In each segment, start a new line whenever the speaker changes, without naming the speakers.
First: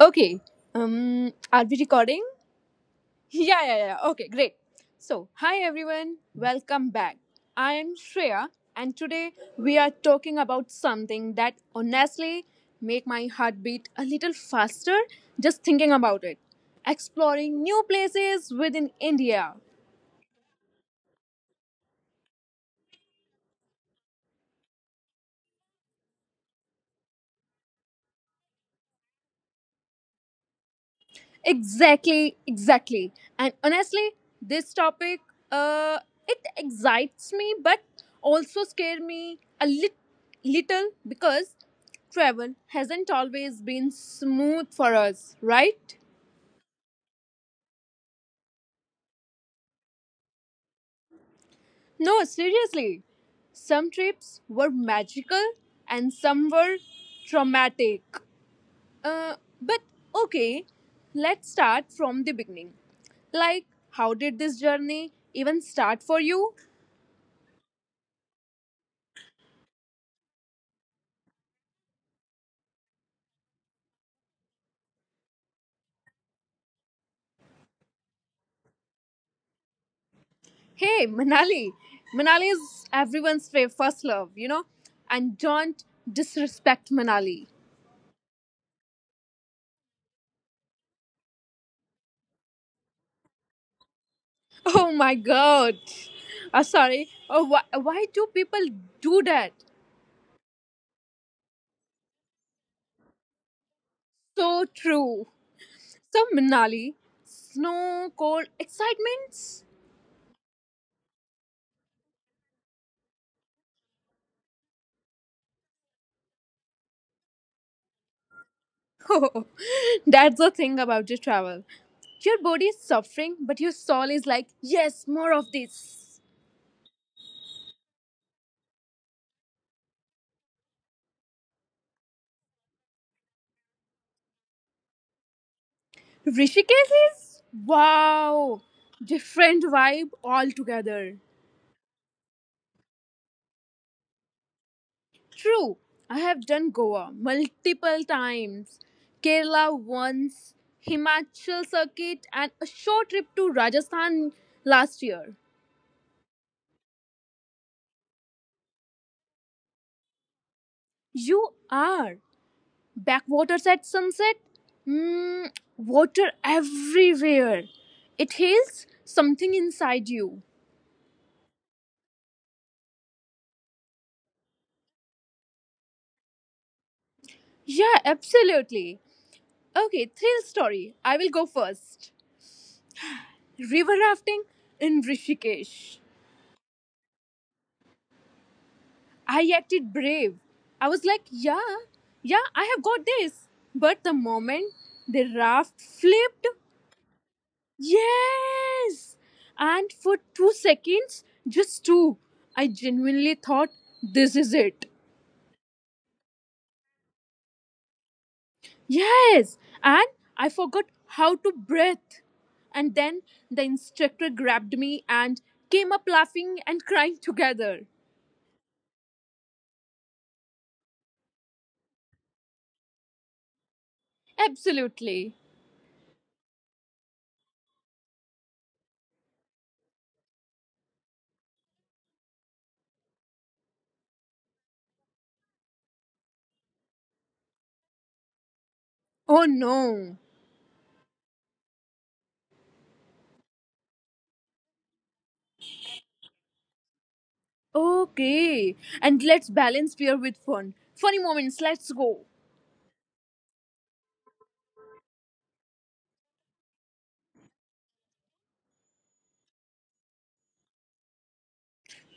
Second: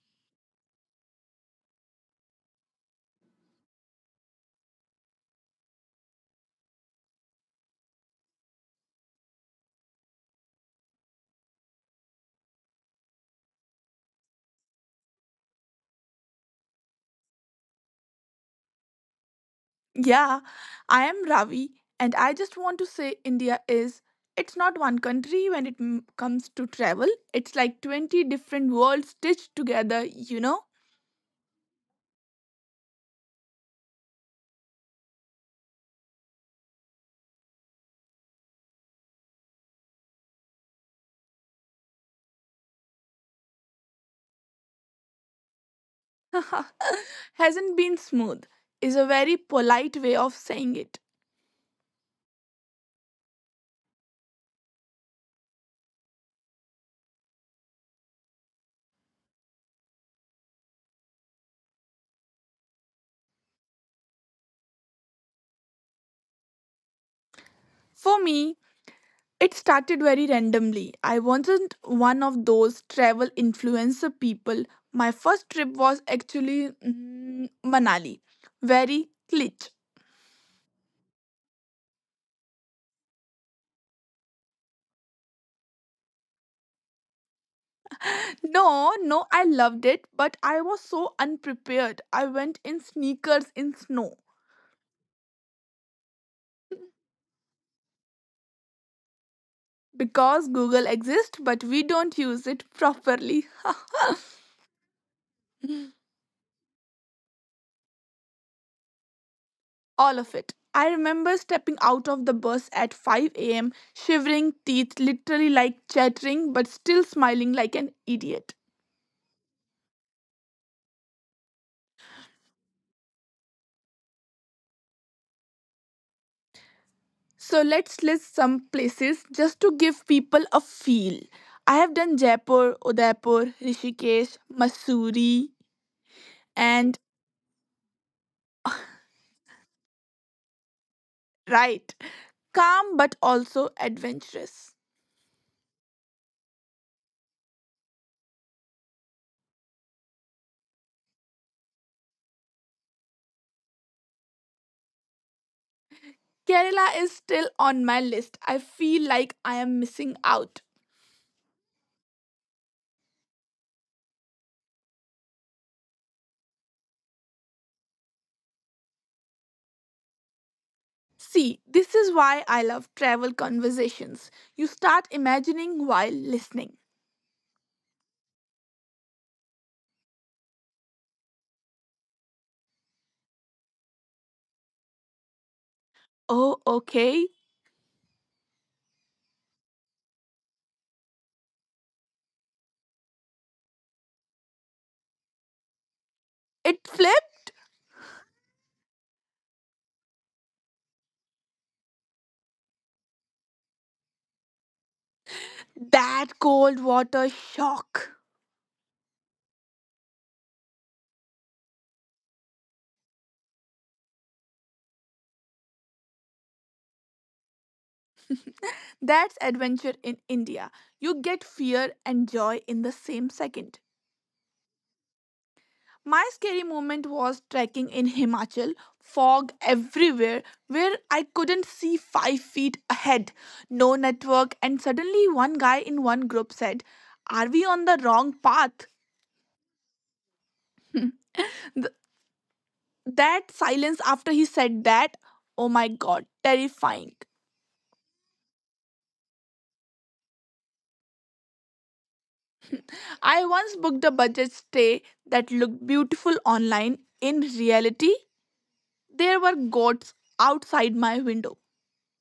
Okay. Are we recording? Yeah, yeah, yeah. Okay, great. So, hi everyone. Welcome back. I am Shreya, and today we are talking about something that honestly make my heart beat a little faster just thinking about it. Exploring new places within India.
Yeah, I am Ravi, and I just want to say India is it's not one country when it comes to travel. It's like 20 different worlds stitched together, you know?
Exactly, exactly. And honestly, this topic uh it excites me but also scare me a little because travel hasn't always been smooth for us, right?
Hasn't been smooth is a very polite way of saying it.
No, seriously. Some trips were magical and some were traumatic. Uh, but okay, let's start from the beginning. Like, how did this journey even start for you?
For me, it started very randomly. I wasn't one of those travel influencer people. My first trip was actually Manali. Very cliché.
Hey, Manali. Manali is everyone's first love, you know? And don't disrespect Manali.
No, no, I loved it, but I was so unprepared. I went in sneakers in snow
Oh my god. Sorry. Oh, why do people do that?
because Google exists, but we don't use it properly.
So true. So, Manali, snow, cold, excitements?
All of it. I remember stepping out of the bus at 5 a.m., shivering, teeth literally like chattering, but still smiling like an idiot.
Oh, that's the thing about your travel. Your body is suffering, but your soul is like, yes, more of this.
So let's list some places just to give people a feel. I have done Jaipur, Udaipur, Rishikesh, Mussoorie,
Rishikesh
and
is wow, different vibe altogether.
right. Calm but also adventurous.
True, I have done Goa multiple times, Kerala once, Himachal circuit, and a short trip to Rajasthan last year.
Kerala is still on my list. I feel like I am missing out.
You are backwaters at sunset. Mm, Water everywhere. It heals something inside you.
See, this is why I love travel conversations. You start imagining while listening.
Yeah, absolutely. Okay, thrill story. I will go first. River rafting in Rishikesh.
Oh, okay.
I acted brave. I was like, yeah, yeah, I have got this. But the moment the raft flipped,
It flipped?
yes! And for 2 seconds, just two, I genuinely thought, this is it.
That cold water shock.
Yes! And I forgot how to breathe. And then the instructor grabbed me and came up laughing and crying together.
That's adventure in India. You get fear and joy in the same second.
Absolutely.
My scary moment was trekking in Himachal, fog everywhere, where I couldn't see 5 feet ahead, no network, and suddenly one guy in one group said, are we on the wrong path?
Oh no.
Th- that silence after he said that, oh my god, terrifying.
Okay. And let's balance fear with fun. Funny moments, let's go.
I once booked a budget stay that looked beautiful online. In reality, there were goats outside my window.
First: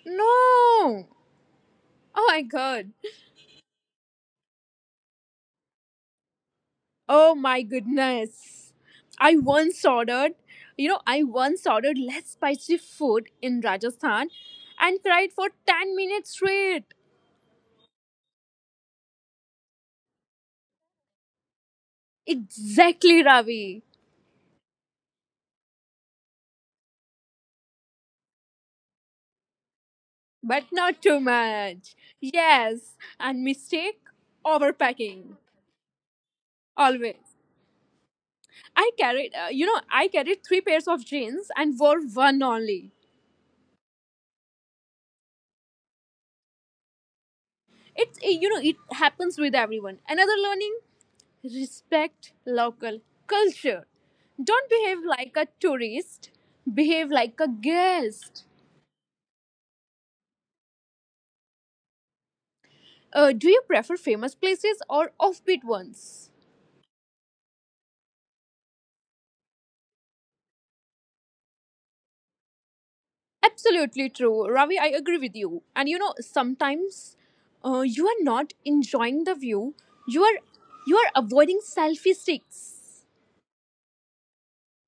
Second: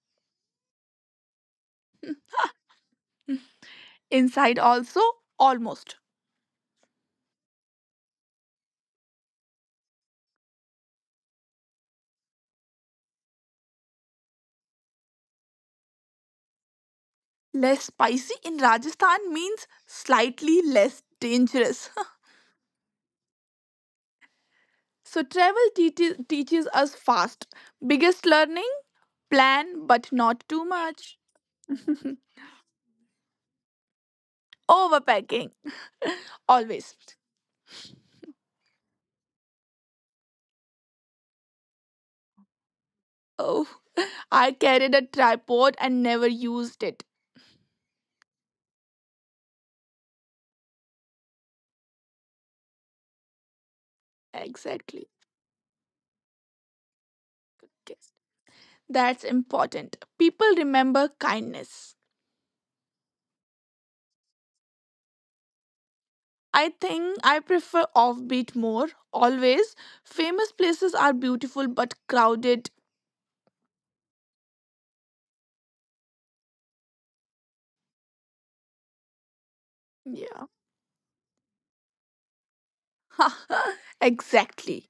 No! Oh my god.
Inside, also, almost.
Oh my goodness. I once ordered, I once ordered less spicy food in Rajasthan and cried for 10 minutes straight.
Less spicy in Rajasthan means slightly less dangerous.
Exactly, Ravi.
So travel teaches us fast. Biggest learning: plan, but not too
But not too
much.
much. Yes, and mistake overpacking.
Overpacking always.
Always. I carried three pairs of jeans and wore one only.
Oh, I carried a tripod and never used it.
It's you know it happens with everyone. Another learning, respect local culture. Don't behave
Exactly.
like a tourist, behave like a
Yes.
guest.
That's important. People remember kindness.
Do you prefer famous places or offbeat ones?
I think I prefer offbeat more. Always, famous places are beautiful but crowded.
Absolutely true, Ravi. I agree with you. And sometimes you are not enjoying the view. You are
Yeah.
avoiding selfie sticks.
Exactly.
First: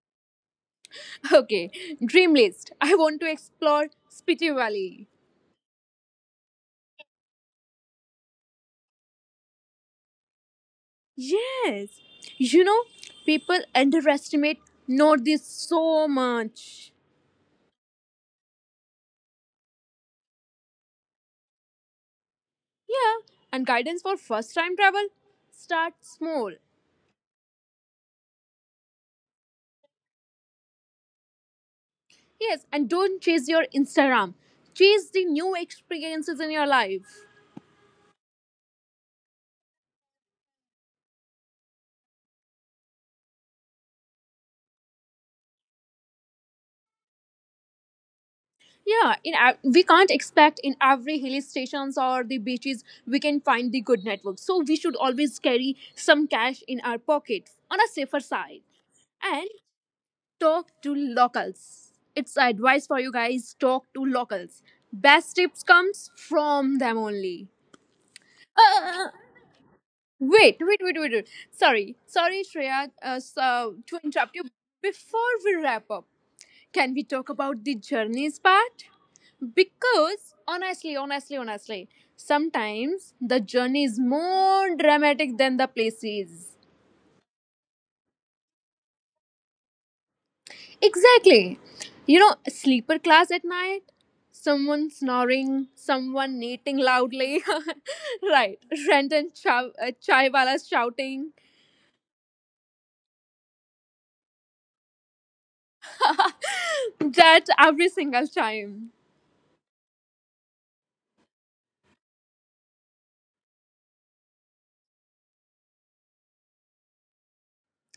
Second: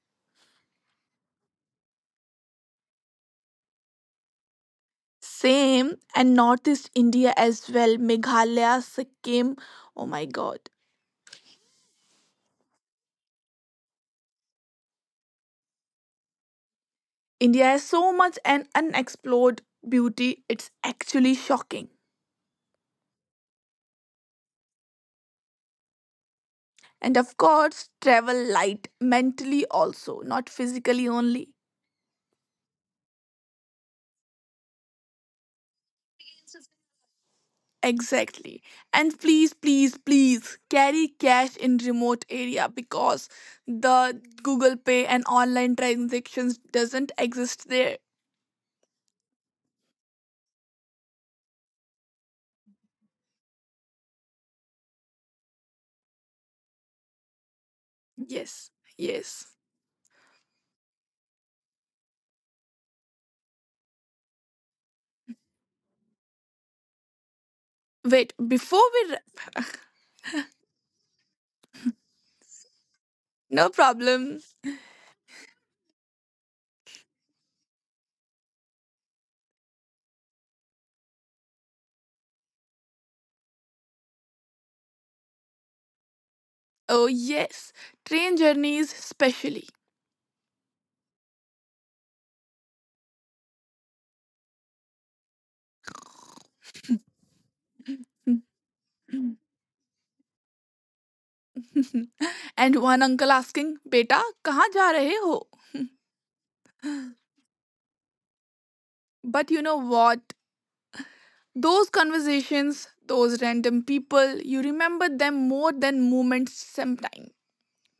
Okay, dream list. I want to explore Spiti Valley.
Same, and Northeast India as well. Meghalaya, Sikkim. Oh my god.
Yes. You know, people underestimate Northeast so much.
India has so much and unexplored beauty, it's actually shocking.
Yeah. And guidance for first time travel? Start small.
And of course, travel light mentally also, not physically only.
Yes. And don't chase your Instagram. Chase the new experiences in your life.
Exactly. And please, please, please carry cash in remote area because the Google Pay and online transactions doesn't exist there.
Yeah, we can't expect in every hill stations or the beaches we can find the good network. So we should always carry some cash in our pocket on a safer side.
Yes. Yes.
And talk to locals. It's advice for you guys, talk to locals. Best tips comes from them only.
Wait,
Uh,
before
uh, uh,
we wrap,
Wait, wait, wait, wait, wait. Sorry, sorry, Shreya,
no
to interrupt
problem.
you. Before we wrap up, can we talk about the journeys part? Because honestly, honestly, honestly, sometimes the journey is more dramatic than the places.
Oh, yes, train journeys specially.
Exactly. You know, sleeper class at night, someone snoring, someone knitting loudly, right? Chai walas shouting.
And one uncle asking, beta, kahan ja rahe ho?
That every single time.
But you know what? Those conversations, those random people, you remember them more than moments sometimes.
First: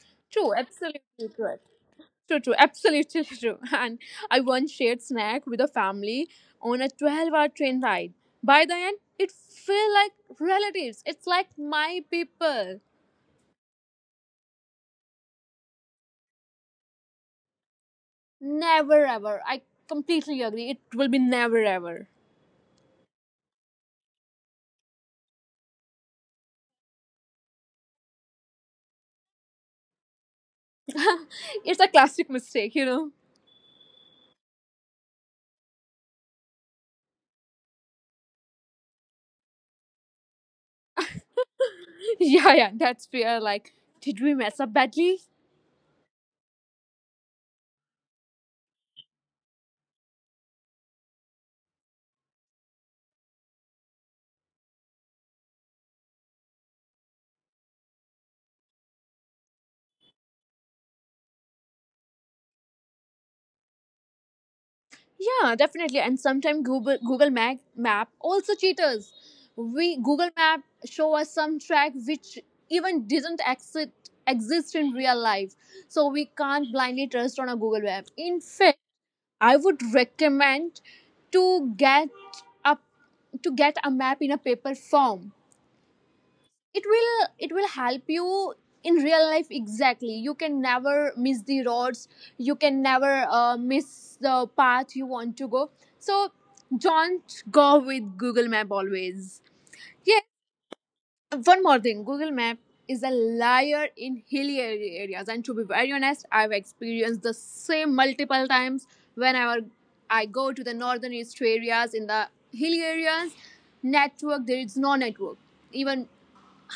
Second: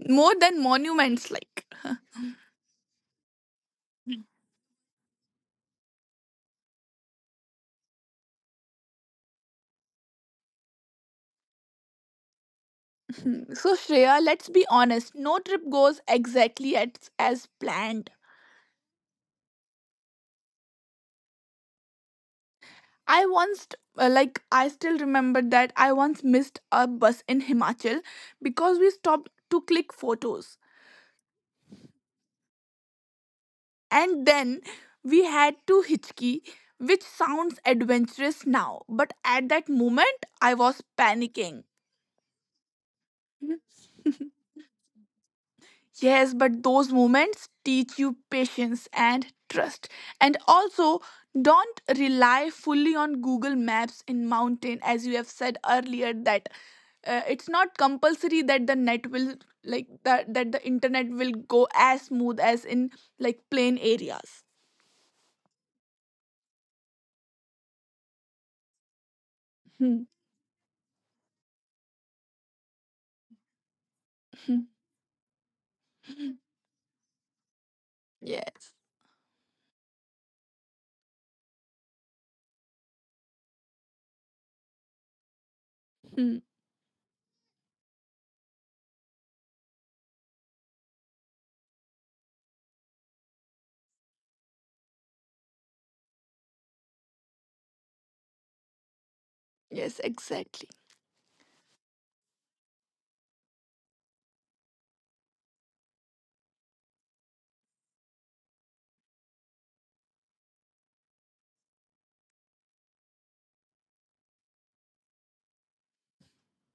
More
True,
than
absolutely
monuments,
correct.
like.
True, true, absolutely true. And I once shared snack with a family on a 12-hour train ride. By the end, it felt like relatives. It's like my people.
Hmm. So, Shreya, let's be honest. No trip goes exactly as planned.
Never ever. I completely agree. It will be never ever.
I once, like, I still remember that I once missed a bus in Himachal because we stopped to click photos.
It's a classic mistake, you know.
And then we had to hitchkey, which sounds adventurous now, but at that moment I was panicking.
Yeah, yeah, that's fair. Like, did we mess up badly?
Yes, but those moments teach you patience and trust. And also, don't rely fully on Google Maps in mountain as you have said earlier that it's not compulsory that the net will like that the internet will go as smooth as in like plain areas.
Yeah, definitely. And sometimes Google Map also cheaters. We
Hmm,
Google Map show us some track which even didn't exist
hmm,
exist in real life. So we
hmm.
can't blindly trust on a Google Map. In
Yes.
fact, I would recommend to get up to get a map in a paper form.
Hmm.
It will help you in real life. Exactly, you can never miss the roads, you can never miss the path you want to go. So don't go with Google Map always.
Yes,
Yeah,
exactly.
one more thing. Google Map is a liar in hilly areas, and to be very honest, I've experienced the same multiple times. Whenever I go to the northern east areas, in the hilly areas, network, there is no network. Even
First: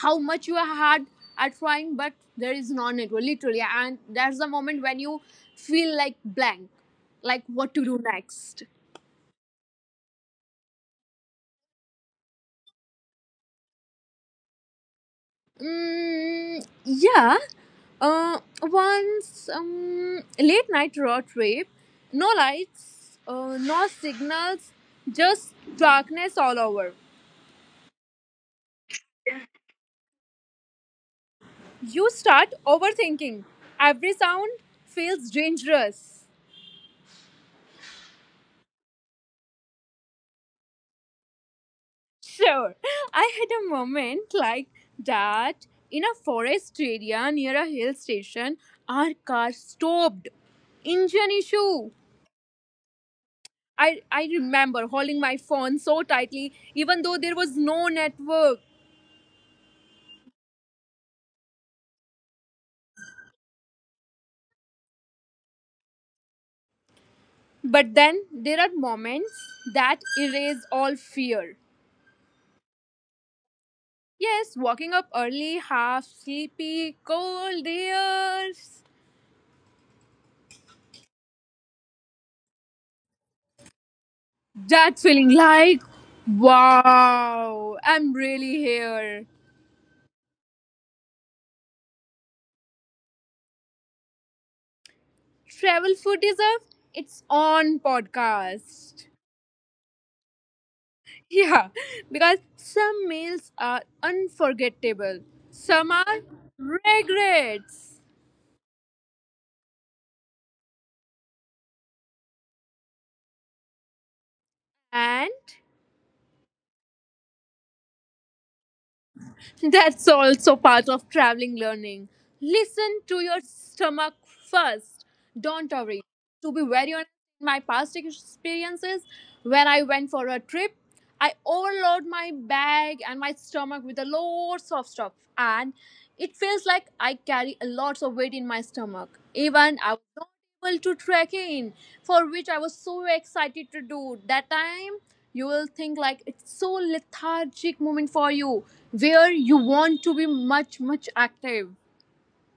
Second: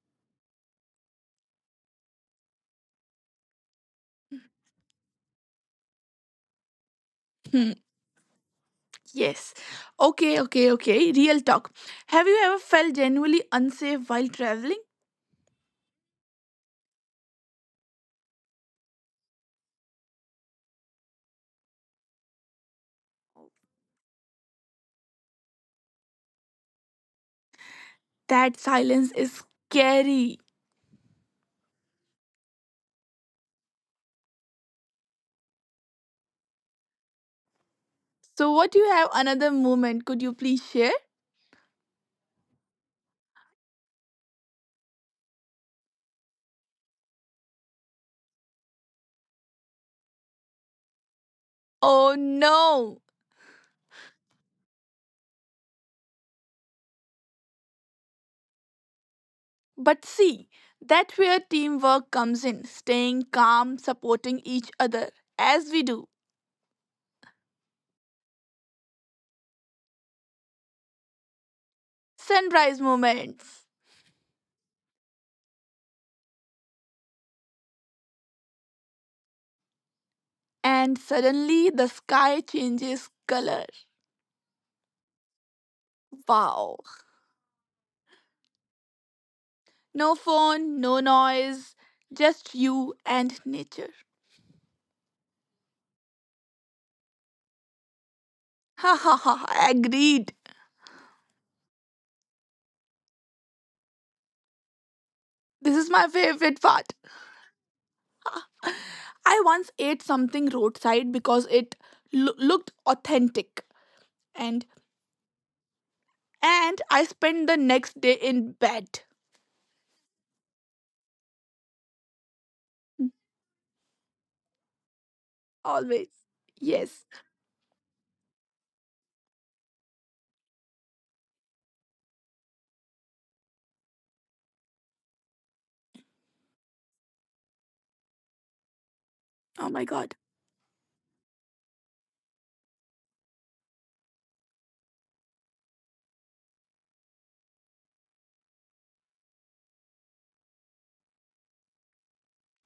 how much you are hard at trying, but there is no network literally. And that's the moment when you feel like blank, like
Hmm.
what to do next.
Yes. Okay, okay, okay. Real talk. Have you ever felt genuinely unsafe while traveling?
Mm, yeah. Once late night road trip, no lights, no signals, just darkness all over.
That silence is scary.
You start overthinking, every sound feels dangerous.
So, what you have another moment? Could you please share?
Sure, I had a moment like that in a forest area near a hill station. Our car stopped. Engine issue.
Oh no!
I remember holding my phone so tightly, even though there was no network.
But see, that's where teamwork comes in staying calm, supporting each other as we do.
But then there are moments that erase all fear.
Sunrise moments.
Yes, walking up early, half sleepy, cold ears.
And suddenly the sky changes color.
That feeling like,
Wow.
wow, I'm really here.
No phone, no noise, just you and nature.
Travel food deserve its own
Ha
podcast.
ha ha, agreed.
Yeah, because some meals are unforgettable,
This is
some
my
are
favorite part.
regrets,
I once ate something roadside because it looked authentic and
and
and I spent the next day in bed.
that's also part of traveling learning.
Hmm.
Listen to your stomach first. Don't
Always.
worry. To be very
Yes.
honest, my past experiences, when I went for a trip, I overload my bag and my stomach with a lots of stuff, and it feels like I carry a lot of weight in my stomach.
Oh my
Even I was
god.
not able to trek in, for which I was so excited to do that time. You will think like it's so lethargic moment for you, where you want to be much much active.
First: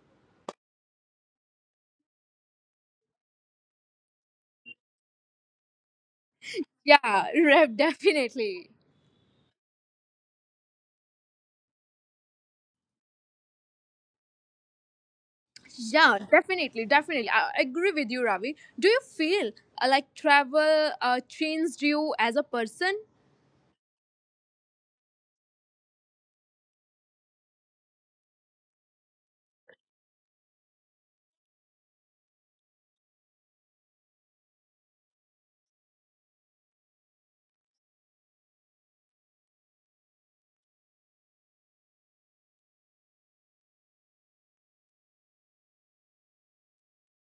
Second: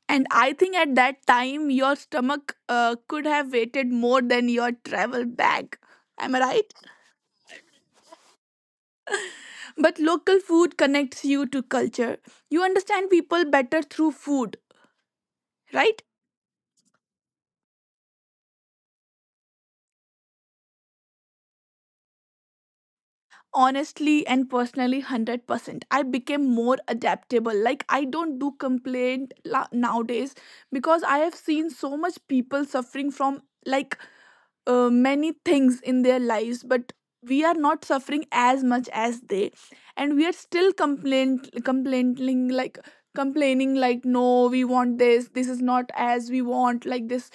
And I think at that time your stomach could have waited more than your travel bag. Am I right?
Yeah Rev, definitely.
But local food connects you to culture. You understand people better through food, right?
Yeah, definitely, definitely. I agree with you Ravi. Do you feel like travel changed you as a person?
Honestly and personally, 100% I became more adaptable. Like, I don't do nowadays because I have seen so much people suffering from like many things in their lives, but we are not suffering as much as they, and we are still complaining like complaining like no, we want this, this is not as we want like this.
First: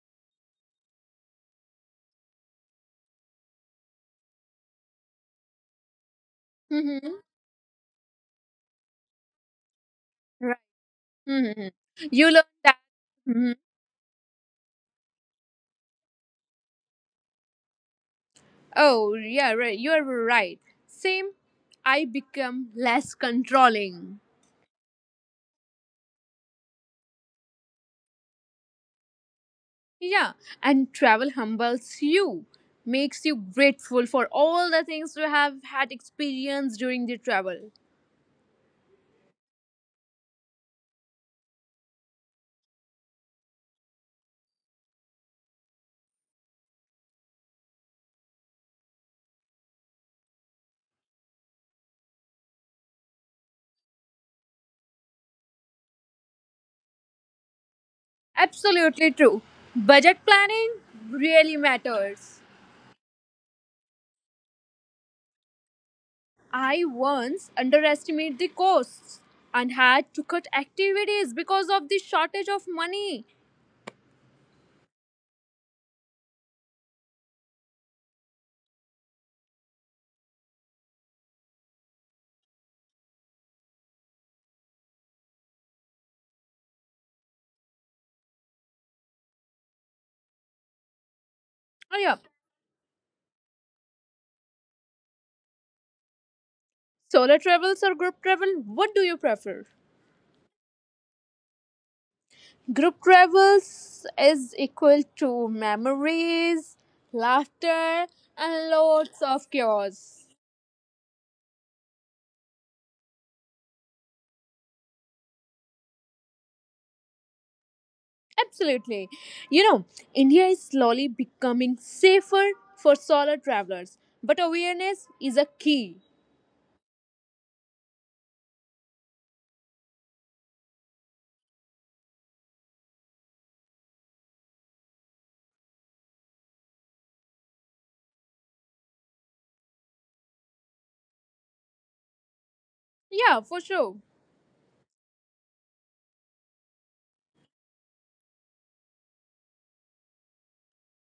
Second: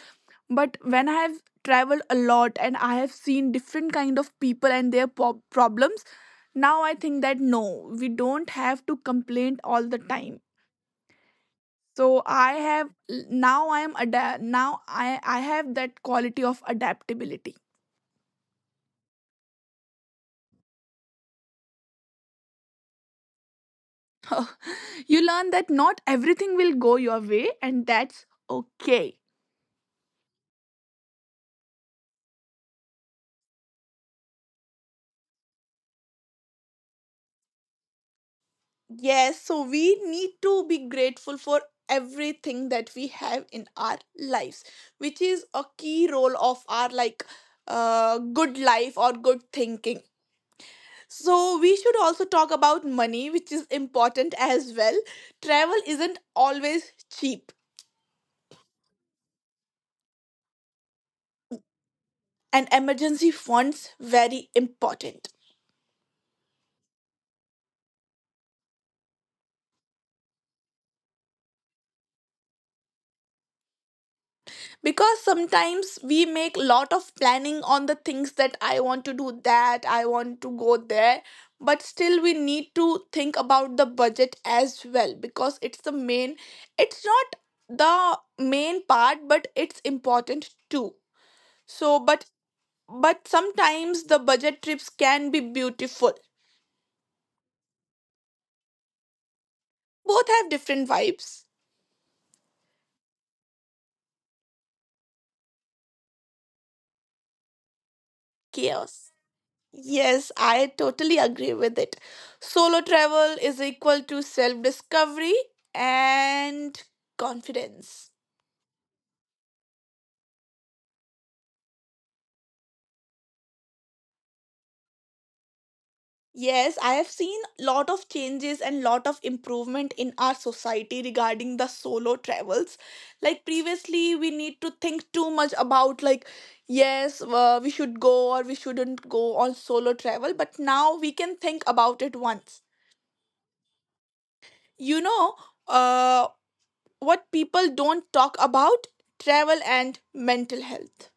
But when I have traveled a lot, and I have seen different kind of people and their problems, now I
Mm-hmm.
think that no, we don't have to complain all the time.
Right. mm-hmm.
So
You
I
learned that.
have,
Mhm.
now I have that quality of adaptability.
Oh yeah, right, you are right. Same. I become less controlling.
You learn that not everything will go your way, and that's okay.
Yeah, and travel humbles you, makes you grateful for all the things you have had experienced during the travel.
Yes, so we need to be grateful for everything that we have in our lives, which is a key role of our like good life or good thinking. So we should also talk about money, which is important as well. Travel isn't always cheap,
Absolutely true. Budget planning really matters.
and emergency funds very important.
I once underestimated the costs and had to cut activities because of the shortage of money.
Because sometimes we make lot of planning on the things that I want to do, that I want to go there, but still we need to think about the budget as well, because it's the main, it's not the main part, but it's important too. so
Oh, yeah.
but but sometimes the budget trips can be beautiful.
Solo travels or group travel? What do you prefer?
Both have different vibes.
Group travels is equal to memories, laughter, and
Chaos.
lots of chaos.
Yes, I totally agree with it. Solo travel is equal to self discovery and confidence.
Absolutely. You know, India is slowly becoming safer for solo travelers, but awareness is a key.
Yes, I have seen lot of changes and lot of improvement in our society regarding the solo travels. Like previously, we need to think too much about like yes, we should go or we shouldn't go on solo travel, but now we can think about it once.
Yeah, for sure.
You know, uh, what people don't talk about: travel and mental health.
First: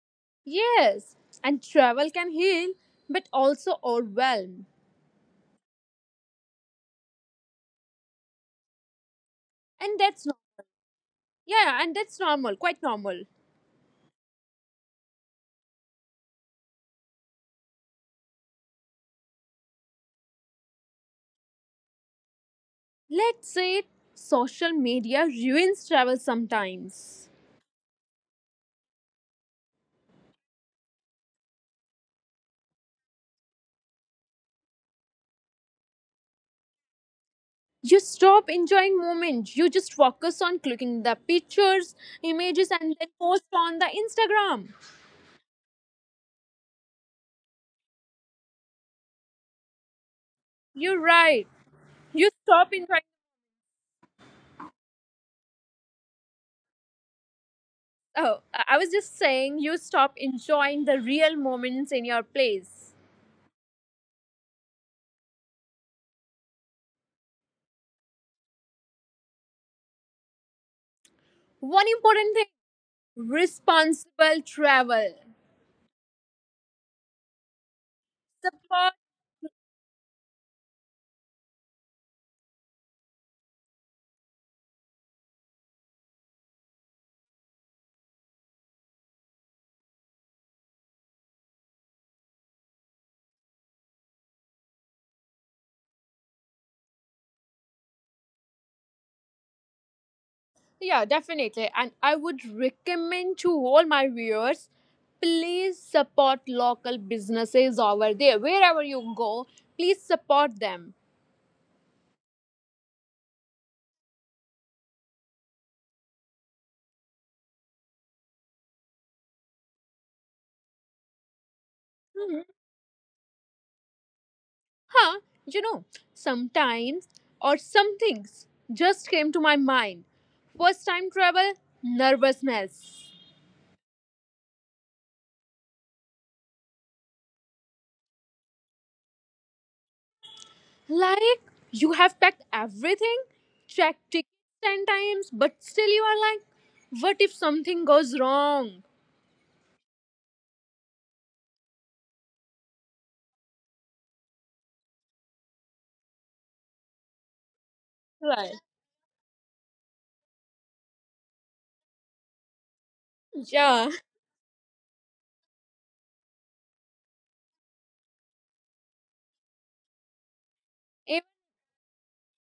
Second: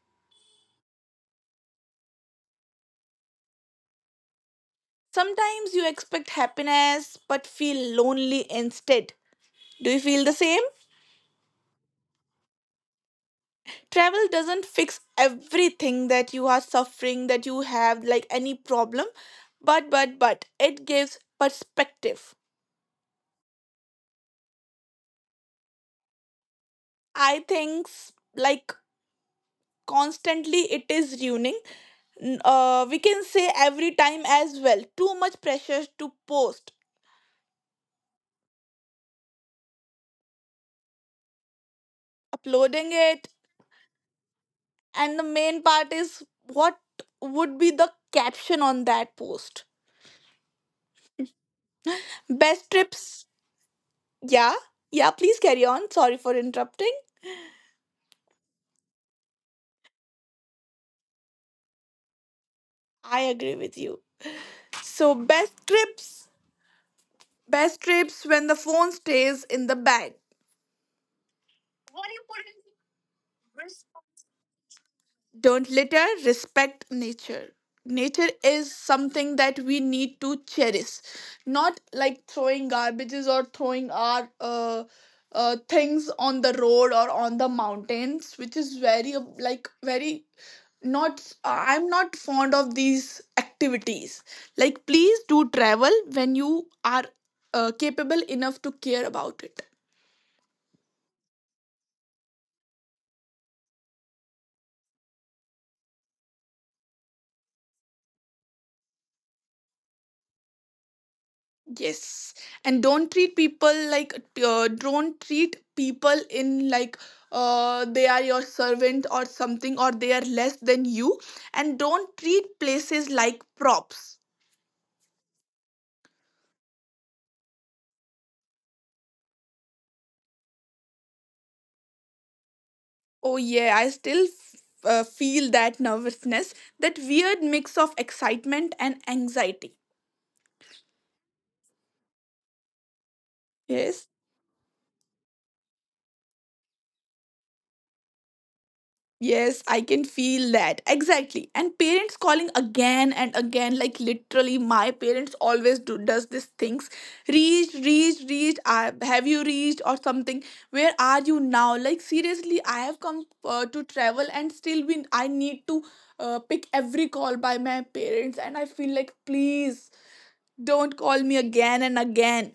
Yes, and travel can heal, but also overwhelm.
Sometimes you expect happiness but feel lonely instead. Do
And
you feel
that's
the
not,
same?
yeah, and that's normal, quite normal.
Travel doesn't fix everything that you are suffering, that you have like any problem, but it gives perspective.
Let's say social media ruins travel sometimes.
I think like constantly it is ruining we can say every time as well, too much pressure to post,
You stop enjoying moment, you just focus on clicking the pictures, images,
uploading
and then
it.
post on the Instagram.
And the main part is, what would be the caption on that post?
You're right. You
Best
stop enjoying.
trips. Yeah. Yeah, please carry on. Sorry for interrupting.
Oh, I was just saying you stop enjoying the real moments in your place.
I agree with you. So, best trips. Best trips when the phone stays in the bag.
One important thing, responsible travel.
Don't litter, respect nature. Nature is
Support.
something that we need to cherish, not like throwing garbages or throwing our things on the road or on the mountains, which is very like very, not, I'm not fond of these activities. Like please do travel when you are capable enough to care about it.
Yeah, definitely, and I would recommend to all my viewers, please support local businesses over there wherever you go. Please support them.
Yes, and don't treat people like don't treat people in like they are your servant or something, or they are less than you, and don't
Mhm.
treat places like props.
Huh, you know, sometimes some things just came to my mind. First time travel, nervousness.
Oh yeah, I still feel that nervousness, that weird mix of excitement and anxiety.
Like, you have packed everything,
Yes.
checked tickets 10 times, but still you are like, what if something goes wrong?
Yes, I can feel that. Exactly. And parents calling again and again, like literally my parents always do does these things. Reached, reached,
Right.
reached. I, have you reached or something? Where are you now? Like seriously, I have come to
Yeah.
travel and still been I need to pick every call by my parents, and I feel like please don't call me again and again.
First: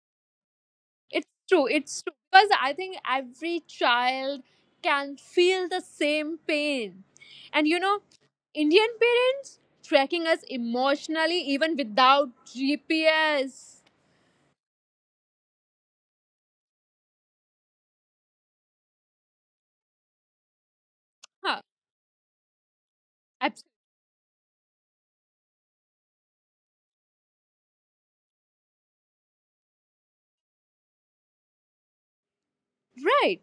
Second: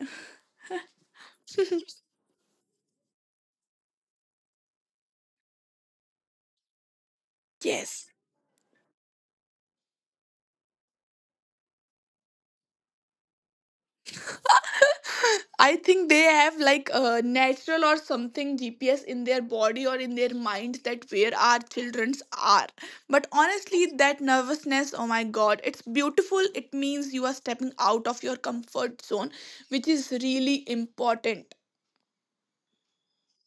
It's true. It's true. Because I think every child can feel the same pain. And you know,
Yes.
Indian parents tracking us emotionally even without GPS.
I think they have like a natural or something GPS in their body or in their mind that where our
Huh.
childrens are. But
abs-
honestly, that nervousness, oh my god, it's beautiful. It means you are stepping out of your comfort zone, which is really important.
Right.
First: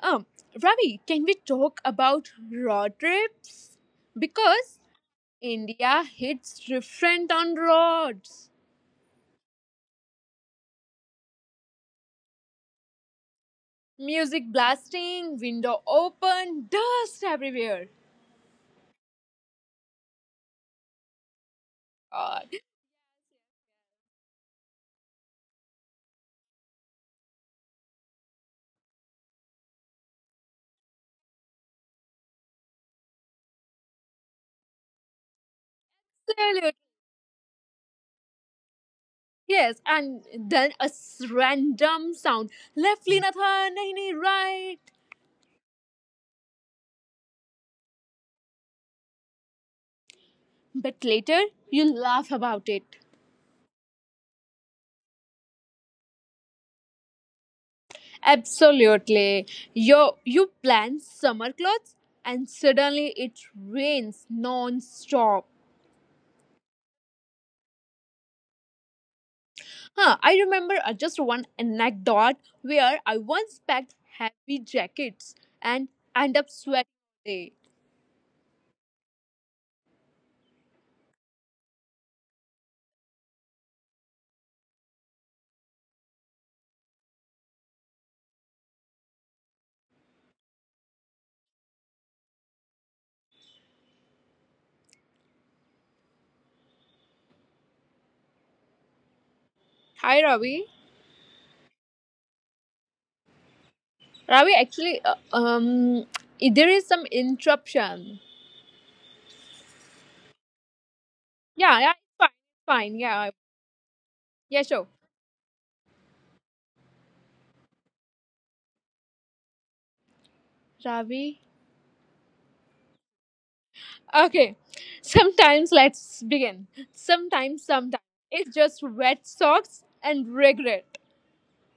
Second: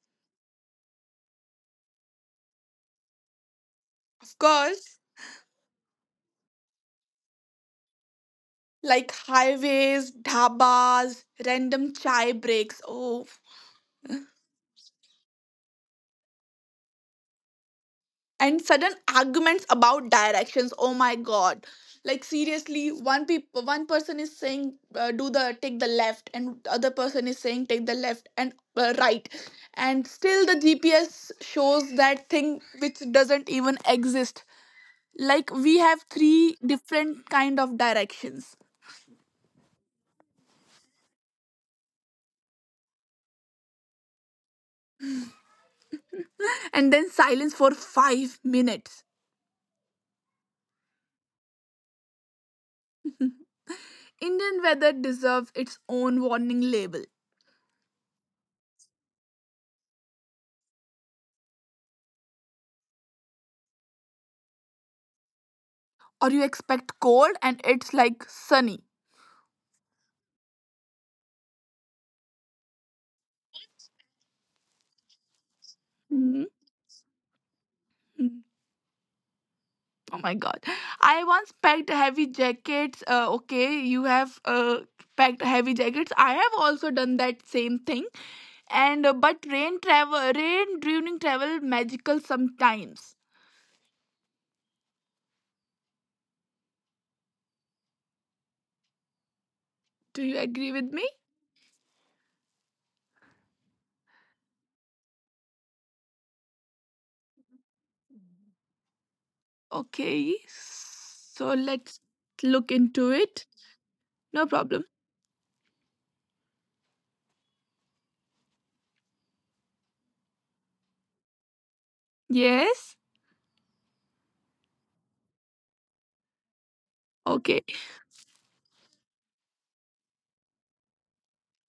Um, Ravi, can we talk about road trips?
Of
Because
course,
India hits different on roads.
like highways, dhabas, random chai breaks. Oh,
Music blasting, window open, dust everywhere.
and sudden arguments about directions, oh my god, like
God.
seriously, one people, one person is saying do the take the left, and the other person is saying take the left and right, and still the GPS shows that thing which doesn't even exist. Like we have three different kind of directions.
Yes, and then a random sound. Left, Linathan, nahi, nahi, right.
And then silence for 5 minutes.
But later, you laugh about it.
Indian weather deserves its own warning label.
Absolutely. You plan summer clothes and suddenly it rains non-stop.
Or you expect cold and it's like sunny.
Huh, I remember just one anecdote where I once packed heavy jackets and end up
Mhm.
sweating all day.
Oh my god. I once packed heavy jackets. Okay, you have packed heavy jackets. I have also done that same thing. And but rain during travel magical sometimes.
Hi,
Do you
Ravi.
agree with me?
Ravi, actually, there is some interruption.
Okay. So
Yeah, yeah, it's
let's
fine, it's
look
fine.
into
Yeah,
it. No
yeah, sure.
problem.
Ravi,
Yes.
okay. Sometimes let's begin. Sometimes,
Okay.
sometimes it's just wet socks and regret.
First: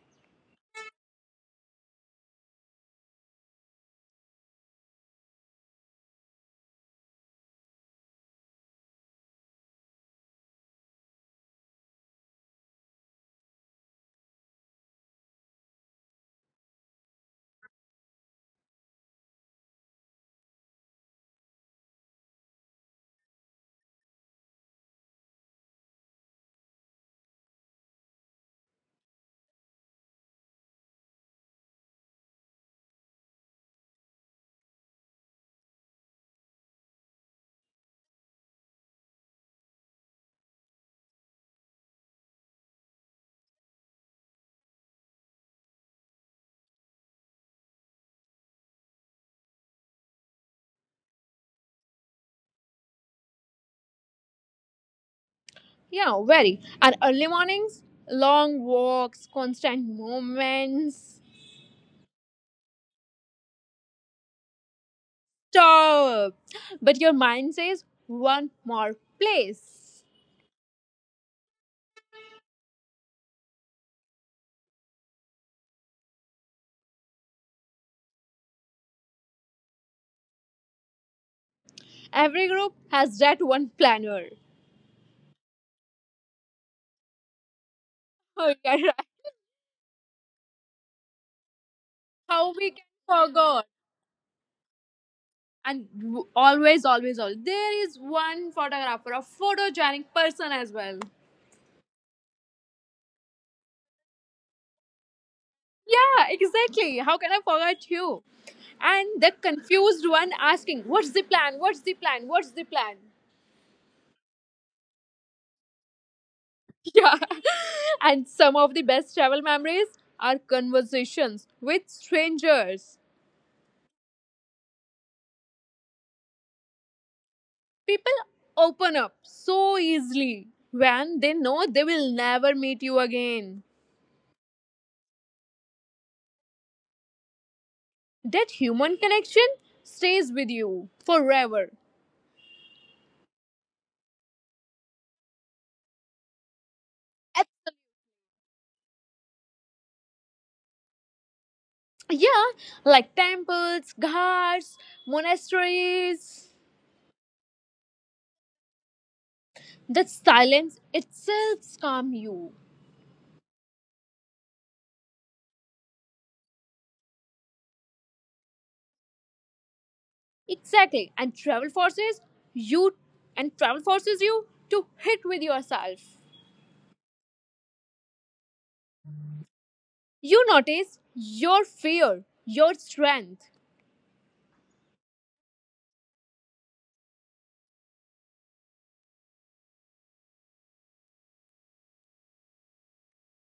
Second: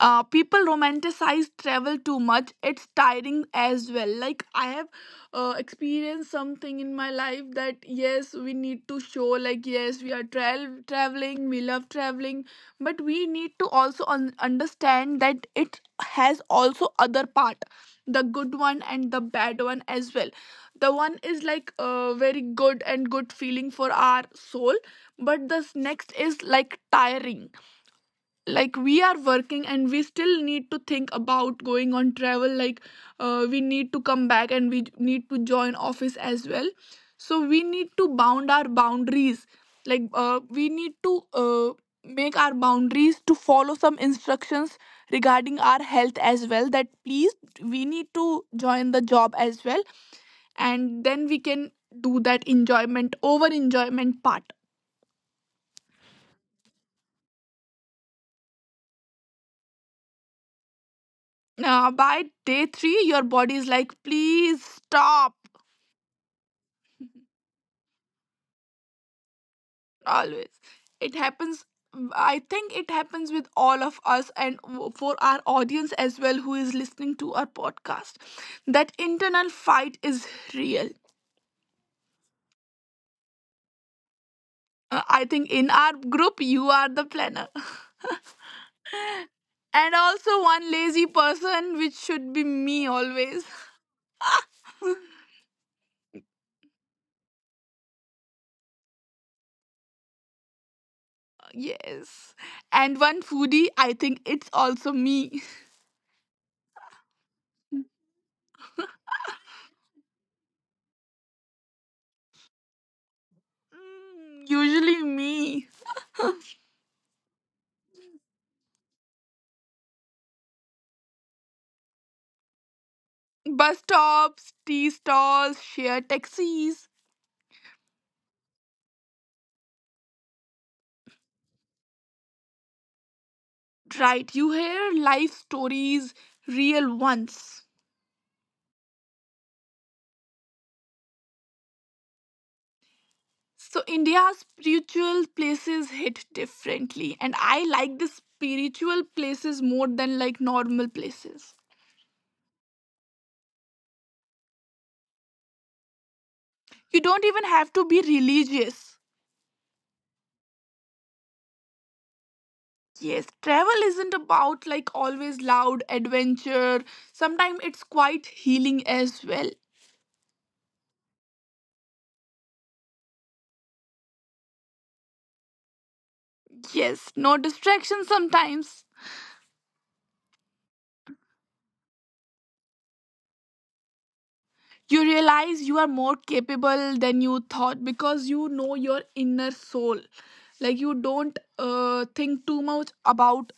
People romanticize travel too much. It's tiring as well. Like I have experienced something in my life that yes, we need to show like yes, we are traveling, we love traveling, but we need to also understand that it has also other part, the good one and the bad one as well. The one is like very good and good feeling for our soul, but this next is like tiring. Like we are working and we still need to think about going on travel. Like we need to come back and we need to join office as well. So we need to bound our boundaries. Like we need to make our boundaries to follow some instructions regarding our health as well, that please, we need to join the job as well. And then we can do that enjoyment over enjoyment part.
Yeah, very. And early mornings, long walks, constant movements.
By day three, your body is like, please stop.
Stop. But your mind says one more place.
Always. It happens. I think it happens with all of us and for our audience as well who is listening to our podcast. That internal fight is real.
Every group has that one planner.
I think in our group, you are the planner.
Oh, yeah, right.
And also one lazy person, which should be
How
me
we can
always.
forget? And always always always there is one photographer, a photogenic person as well.
Yes. And one foodie, I think it's also me.
Yeah, exactly, how can I forget you? And the confused one asking, what's the plan, what's the plan, what's the plan?
Mm, usually me.
Yeah, and some of the best travel memories are conversations with strangers.
Bus stops, tea stalls, share taxis.
People open up so easily when they know they will never meet you again.
Right, you hear life stories, real ones.
That human connection stays with you forever.
So, India's spiritual places hit differently, and I like the spiritual places more than like normal places.
Yeah, like temples, ghats, monasteries.
You don't even have to be religious.
That silence itself calm you.
Yes, travel isn't about like always loud adventure. Sometimes it's quite healing as well.
Exactly. You and travel forces you to hit with yourself.
Yes, no distractions sometimes.
You notice your fear, your strength.
You realize you are more capable than you thought, because you know your inner soul. Like you don't think too much about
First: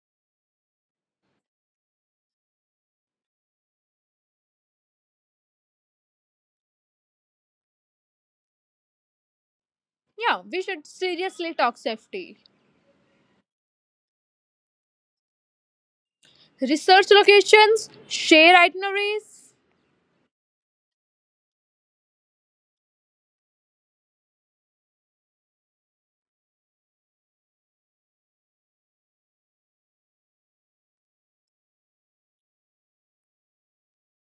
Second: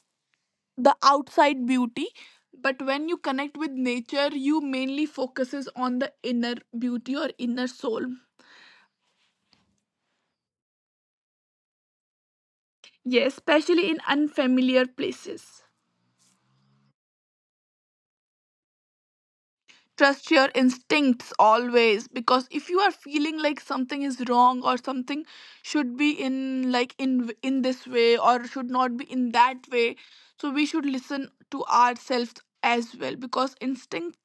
the outside beauty, but when you connect with nature, you mainly focuses on the inner beauty or inner soul.
Yeah, we should seriously talk safety.
Yes, especially in unfamiliar places.
Research locations, share itineraries.
Trust your instincts always, because if you are feeling like something is wrong or something should be in like in this way or should not be in that way, so we should listen to ourselves as well. Because instinct,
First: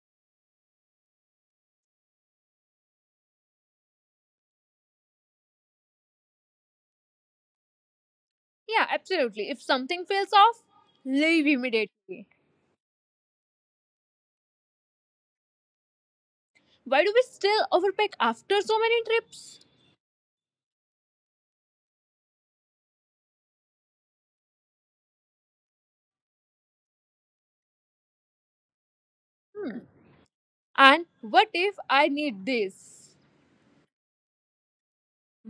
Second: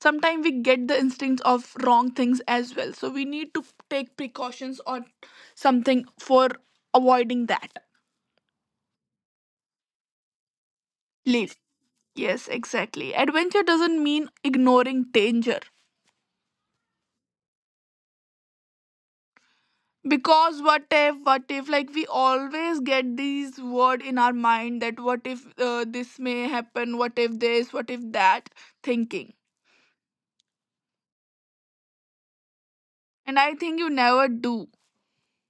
sometimes we get the instincts of wrong things as well, so we need to take precautions or something for avoiding that.
Yeah, absolutely. If something feels off, leave
Leave,
immediately.
yes, exactly. Adventure doesn't mean ignoring danger.
Why do we still overpack after so many trips?
Because what if like we always get these word in our mind, that what if this may happen, what if this, what if that thinking.
And what if I need this?
And I think you never do.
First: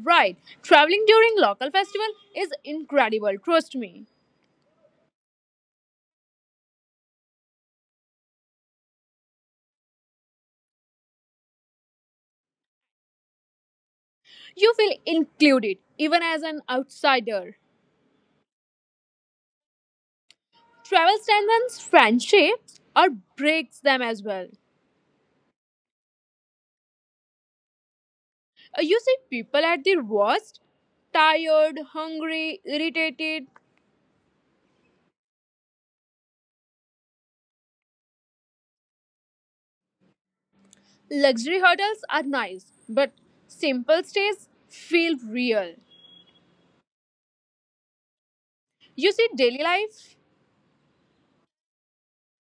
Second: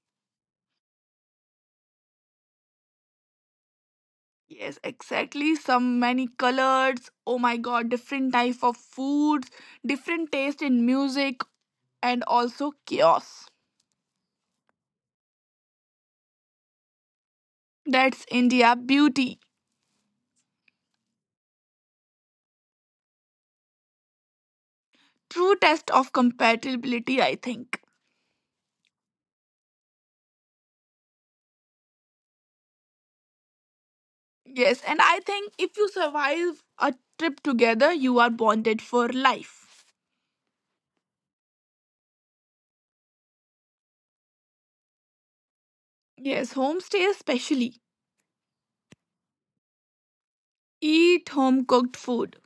Right, traveling during local festival is incredible, trust me.
Yes, exactly. Some many colors, oh my god, different type of foods, different taste in music, and also chaos.
You feel included even as an outsider.
That's India beauty.
Travel strengthens friendships or breaks them as well.
True test of compatibility, I think.
You see people at their worst, tired, hungry, irritated.
Yes, and I think if you survive a trip together, you are bonded for life.
Luxury hotels are nice, but simple stays feel real.
Yes, homestay especially.
You see daily life.
Eat home cooked food.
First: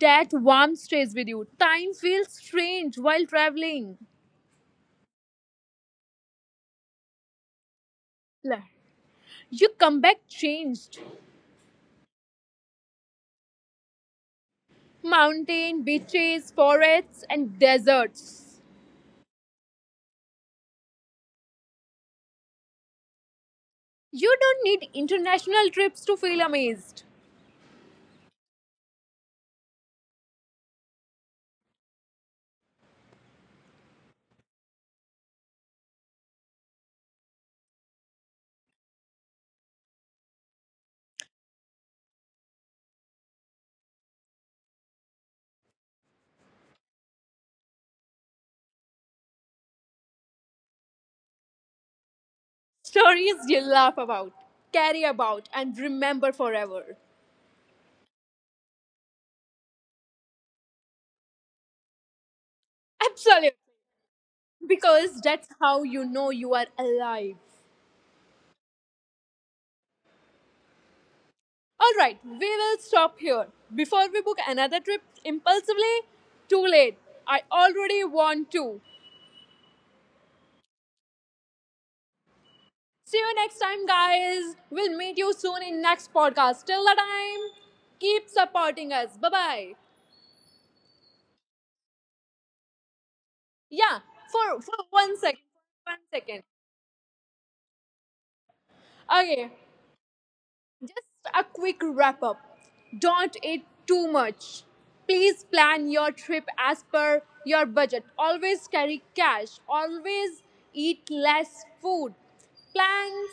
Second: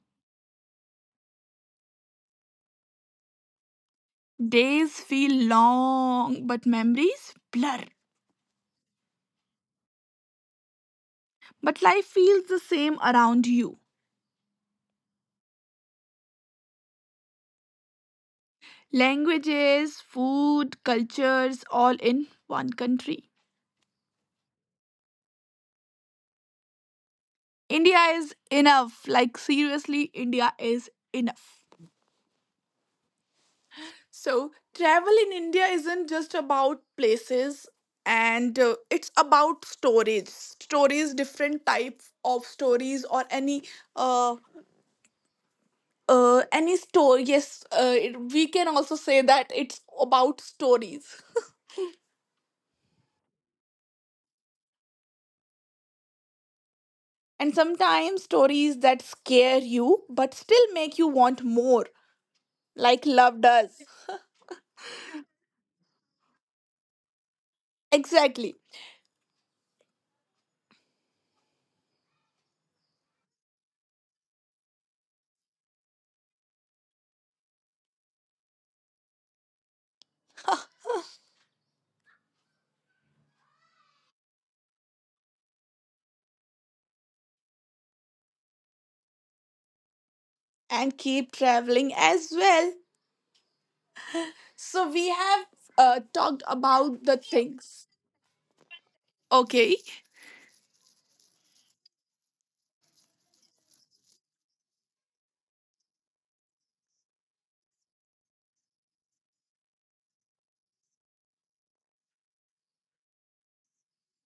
That warmth stays with you. Time feels strange while traveling.
Days feel long, but memories blur.
La- You come back changed.
But life feels the same around you.
Mountain, beaches, forests, and deserts.
Languages, food, cultures, all in one country.
You don't need international trips to feel amazed.
India is enough. Like, seriously, India is enough. So, travel in India isn't just about places, and it's about stories. Stories, different type of stories or uh, any story. Yes, we can also say that it's about stories.
Stories you laugh about, carry about, and remember forever.
And sometimes stories that scare you but still make you want more, like love
Absolutely.
does.
Because that's how you know you are alive.
Exactly.
Alright, we will stop here. Before we book another trip impulsively, too late. I already want to. See you next time, guys. We'll meet you soon in next podcast. Till the time, keep supporting us. Bye bye.
And keep traveling as well. So,
Yeah,
we have
for one second,
talked
one
about the
second.
things. Okay.
Okay, just a quick wrap up. Don't eat too much. Please plan your trip as per your budget. Always carry cash. Always eat less food. Plans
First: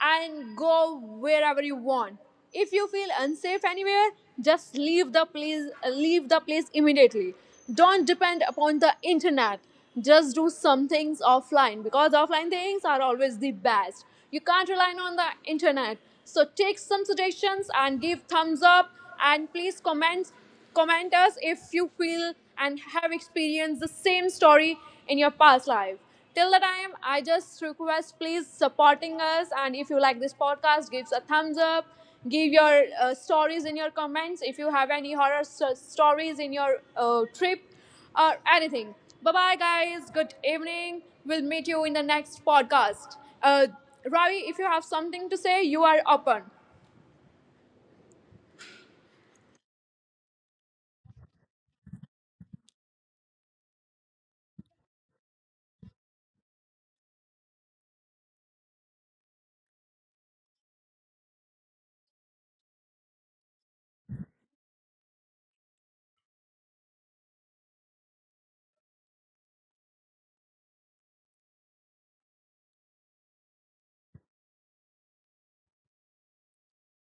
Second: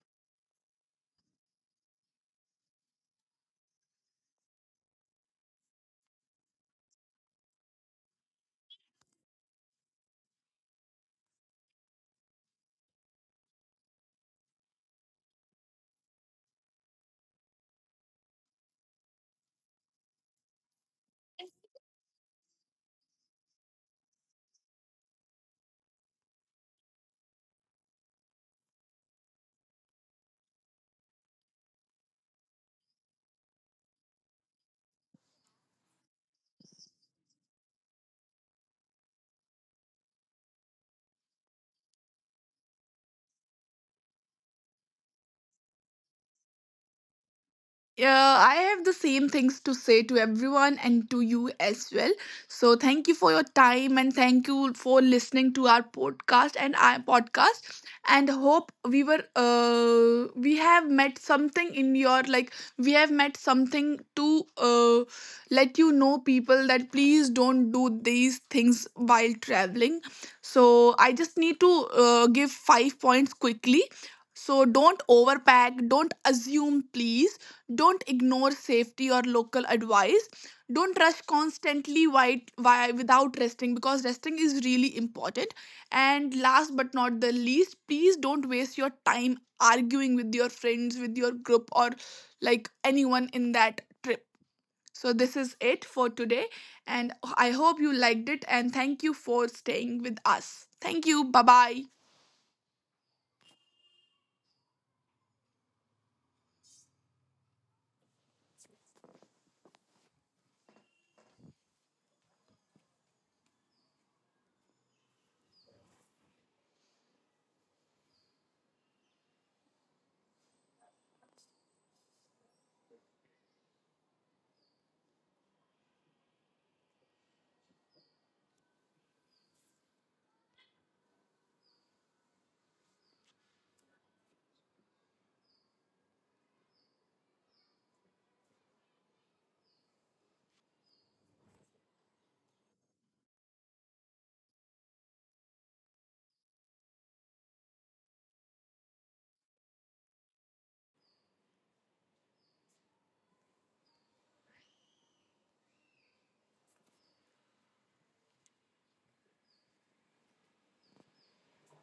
and go wherever you want. If you feel unsafe anywhere, just leave the place, leave the place immediately. Don't depend upon the internet. Just do some things offline because offline things are always the best. You can't rely on the internet. So take some suggestions and give thumbs up and please comment us if you feel and have experienced the same story in your past life. Till the time, I just request please supporting us. And if you like this podcast, give a thumbs up. Give your stories in your comments. If you have any horror stories in your trip or anything. Bye bye, guys. Good evening. We'll meet you in the next podcast. Uh, Ravi, if you have something to say, you are open.
Yeah, I have the same things to say to everyone and to you as well. So thank you for your time, and thank you for listening to our podcast. And hope we were we have met something in your like, we have met something to let you know people that please don't do these things while traveling. So I just need to give five points quickly. So don't overpack, don't assume, please don't ignore safety or local advice, don't rush constantly while why without resting, because resting is really important. And last but not the least, please don't waste your time arguing with your friends, with your group or like anyone in that trip. So this is it for today, and I hope you liked it, and thank you for staying with us. Thank you, bye bye.